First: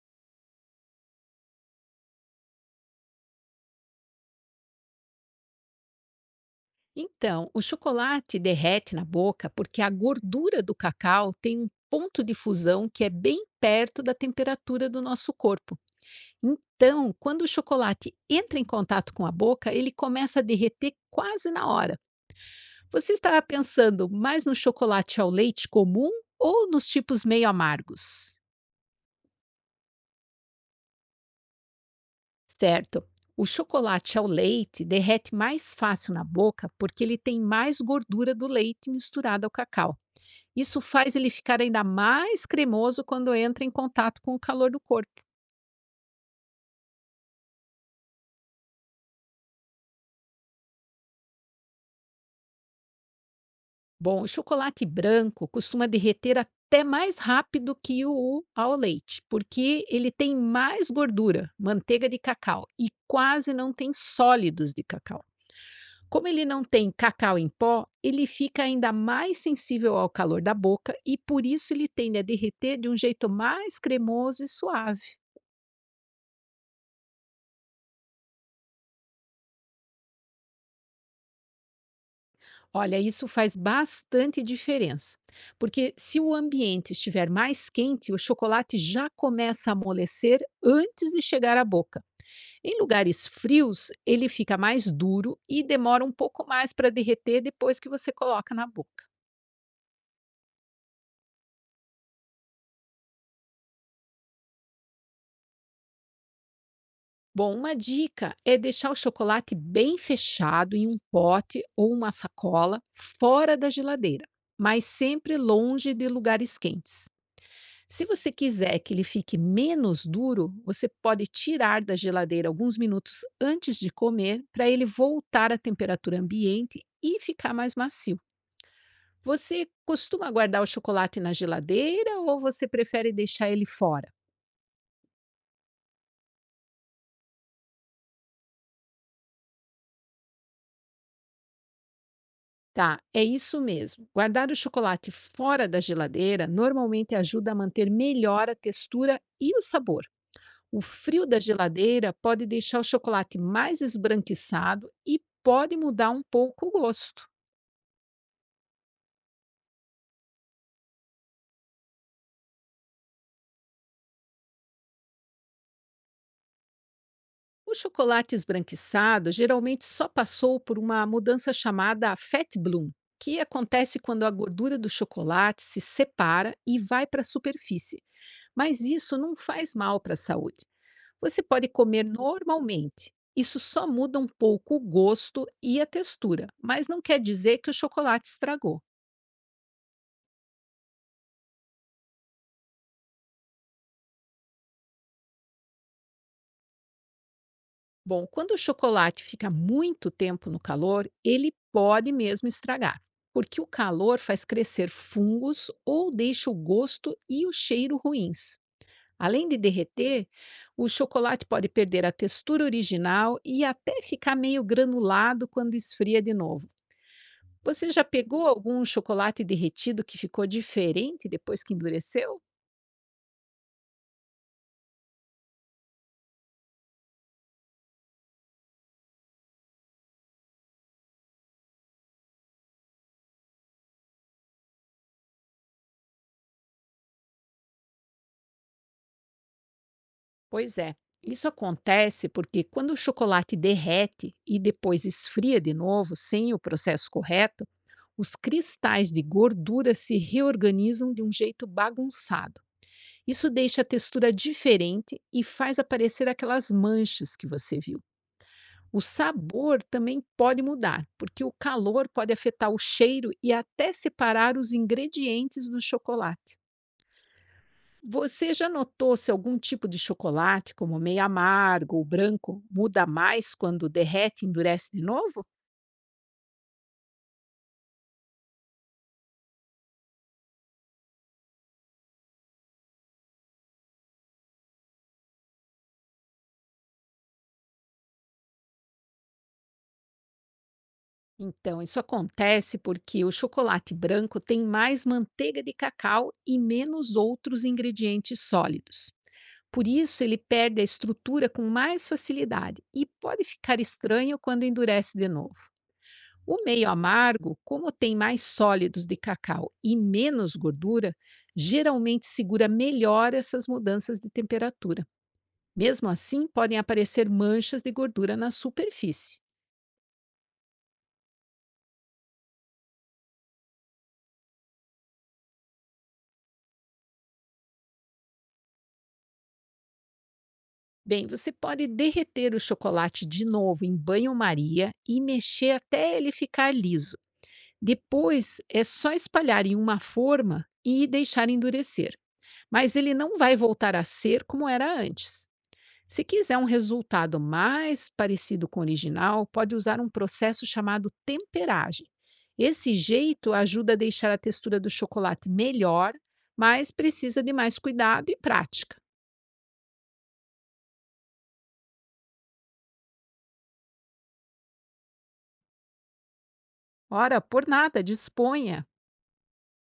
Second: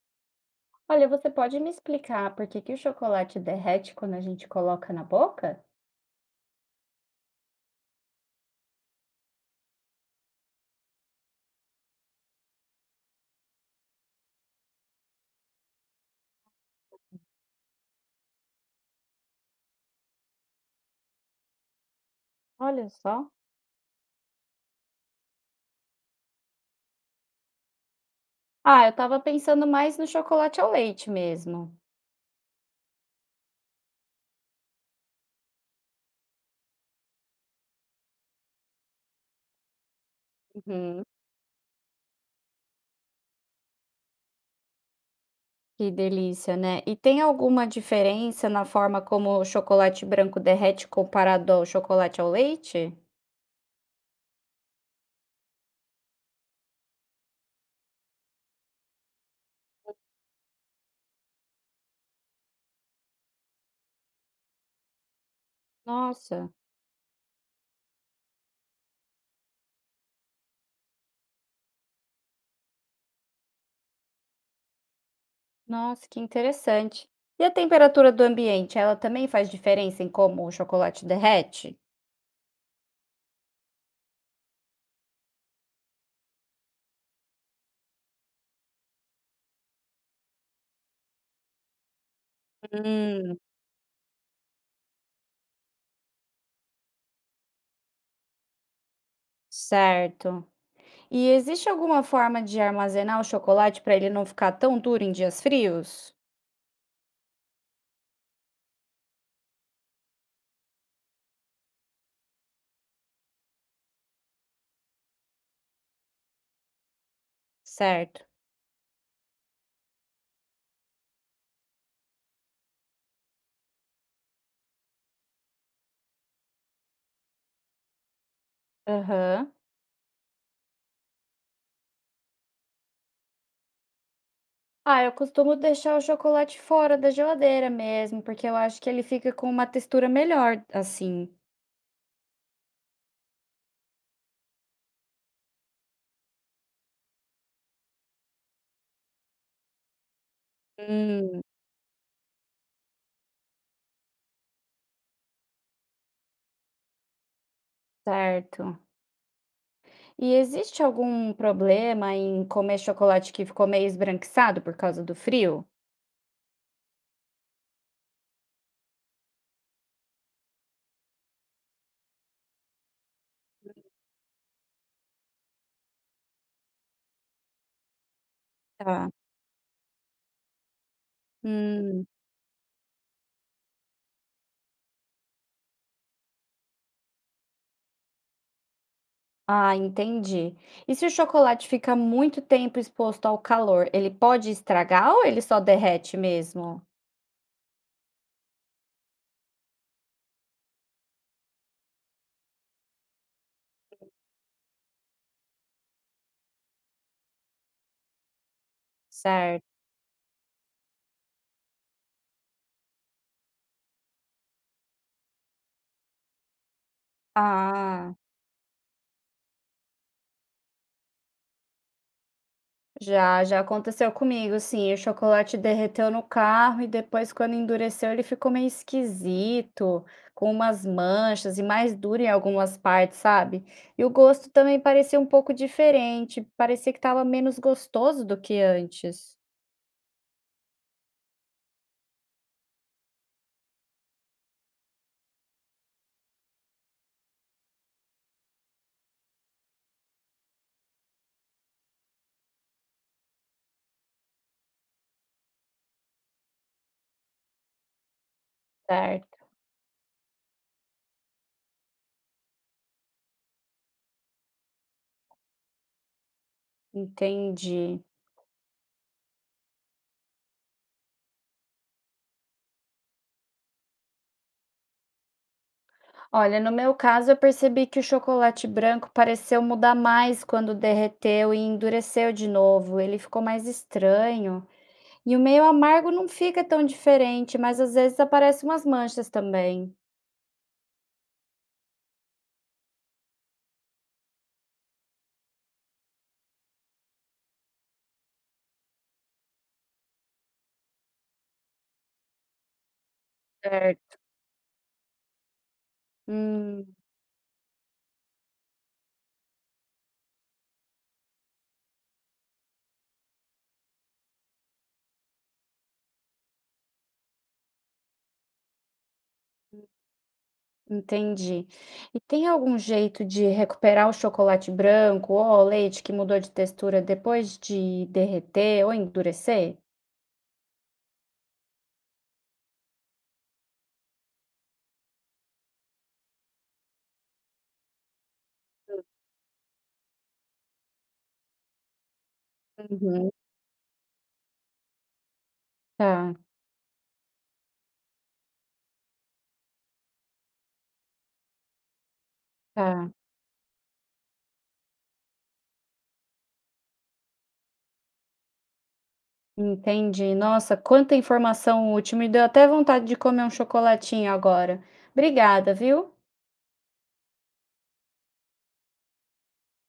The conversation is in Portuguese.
Olha, você pode me explicar por que que o chocolate derrete quando a gente coloca na boca? Então, o chocolate derrete na boca porque a gordura do cacau tem um ponto de fusão que é bem perto da temperatura do nosso corpo. Então, quando o chocolate entra em contato com a boca, ele começa a derreter quase na hora. Olha Você só. estava pensando mais no chocolate ao leite comum ou nos tipos meio amargos? Ah, eu tava pensando mais no chocolate ao leite mesmo. Certo. O chocolate ao leite derrete mais fácil na boca porque ele tem mais gordura do leite misturada ao cacau. Isso Uhum. faz ele ficar ainda mais cremoso quando entra em contato com o calor do corpo. Que delícia, né? E tem alguma diferença na forma como o chocolate branco derrete comparado ao chocolate ao leite? Bom, o chocolate branco costuma derreter até mais rápido que o ao leite, porque ele tem mais gordura, manteiga de cacau e quase não tem sólidos de cacau. Como ele Nossa, não tem cacau em pó, ele fica ainda mais sensível ao calor da boca e por isso ele tende a derreter de um jeito mais cremoso e suave. nossa, que interessante. E a temperatura do ambiente, ela também faz diferença em como o chocolate derrete? Olha, isso faz bastante diferença, porque se o ambiente estiver mais quente, o chocolate já começa a amolecer antes de chegar à boca. Em lugares Hum, frios, ele fica mais duro e demora um pouco mais para derreter depois que você coloca na boca. certo. E existe alguma forma de armazenar o chocolate para ele não ficar tão duro em dias frios? Bom, uma dica é deixar o chocolate bem fechado em um pote ou uma sacola fora da geladeira, mas sempre longe de lugares quentes. Se Certo. você quiser que ele fique menos duro, você pode tirar da geladeira alguns minutos antes de comer para ele voltar à temperatura ambiente e ficar mais macio. Aham. Você costuma guardar o chocolate na geladeira ou você prefere deixar ele fora? Ah, eu costumo deixar o chocolate fora da geladeira mesmo, porque eu acho que ele fica com uma textura melhor assim. Tá, é isso mesmo. Guardar o chocolate fora da geladeira normalmente ajuda a manter melhor a textura e o sabor. O frio da Hum, geladeira pode deixar o chocolate mais esbranquiçado e pode mudar um pouco o gosto. certo. E existe algum problema em comer chocolate que ficou meio esbranquiçado por causa do frio? O chocolate esbranquiçado geralmente só passou por uma mudança chamada fat bloom, que acontece quando a gordura do chocolate se separa e vai para a superfície. Mas Tá. isso não faz mal para a saúde. Você pode comer Hum. normalmente. Isso só muda um pouco o gosto e a textura, mas não quer dizer que o chocolate estragou. Ah, entendi. E se o chocolate fica muito tempo exposto ao calor, ele pode estragar ou ele só derrete mesmo? Bom, quando o chocolate fica muito tempo no calor, ele pode mesmo estragar, porque o calor faz crescer fungos ou deixa o gosto e o cheiro ruins. Além de Certo. derreter, o chocolate pode perder a textura original e até ficar meio granulado quando esfria de novo. Você já Ah, pegou algum chocolate derretido que ficou diferente depois que endureceu? já, já aconteceu comigo, sim. O chocolate derreteu no carro e depois, quando endureceu, ele ficou meio esquisito, com umas manchas e mais duro em algumas partes, sabe? E o gosto também parecia um pouco diferente, parecia que estava menos gostoso do que antes. Pois é. Isso acontece porque quando o chocolate derrete e depois esfria de novo, sem o processo correto, os cristais de gordura se reorganizam de um jeito bagunçado. Isso deixa a textura diferente e faz aparecer aquelas manchas que você viu. O Certo. sabor também pode mudar, porque o calor pode afetar o cheiro e até separar os ingredientes do chocolate. Entendi. Você já notou se algum tipo de chocolate, como meio amargo ou branco, muda mais quando derrete e endurece de novo? Olha, no meu caso, eu percebi que o chocolate branco pareceu mudar mais quando derreteu e endureceu de novo. Ele ficou mais estranho. E o meio amargo não fica tão diferente, mas às vezes aparecem umas manchas também. Então, isso acontece porque o chocolate branco tem mais manteiga de cacau e menos outros ingredientes sólidos. Por isso, ele perde a estrutura com mais facilidade e pode ficar Certo. estranho quando endurece de novo. O meio Hum, amargo, como tem mais sólidos de cacau e menos gordura, geralmente segura melhor essas mudanças de temperatura. Mesmo assim, podem aparecer manchas de gordura na superfície. entendi. E tem algum jeito de recuperar o chocolate branco ou o leite que mudou de textura depois de derreter ou endurecer? Bem, você pode derreter o chocolate de novo em banho-maria e mexer até ele ficar liso. Depois é só espalhar em uma forma e deixar endurecer, mas ele Uhum. não vai voltar a ser como era antes. Se Tá, quiser um resultado mais parecido com o original, pode usar um processo chamado temperagem. Esse tá. jeito ajuda a deixar a textura do chocolate melhor, mas precisa de mais cuidado e prática. Entendi. Nossa, quanta informação útil. Me deu até vontade de comer um chocolatinho agora. Obrigada, viu? Ora, por nada, disponha!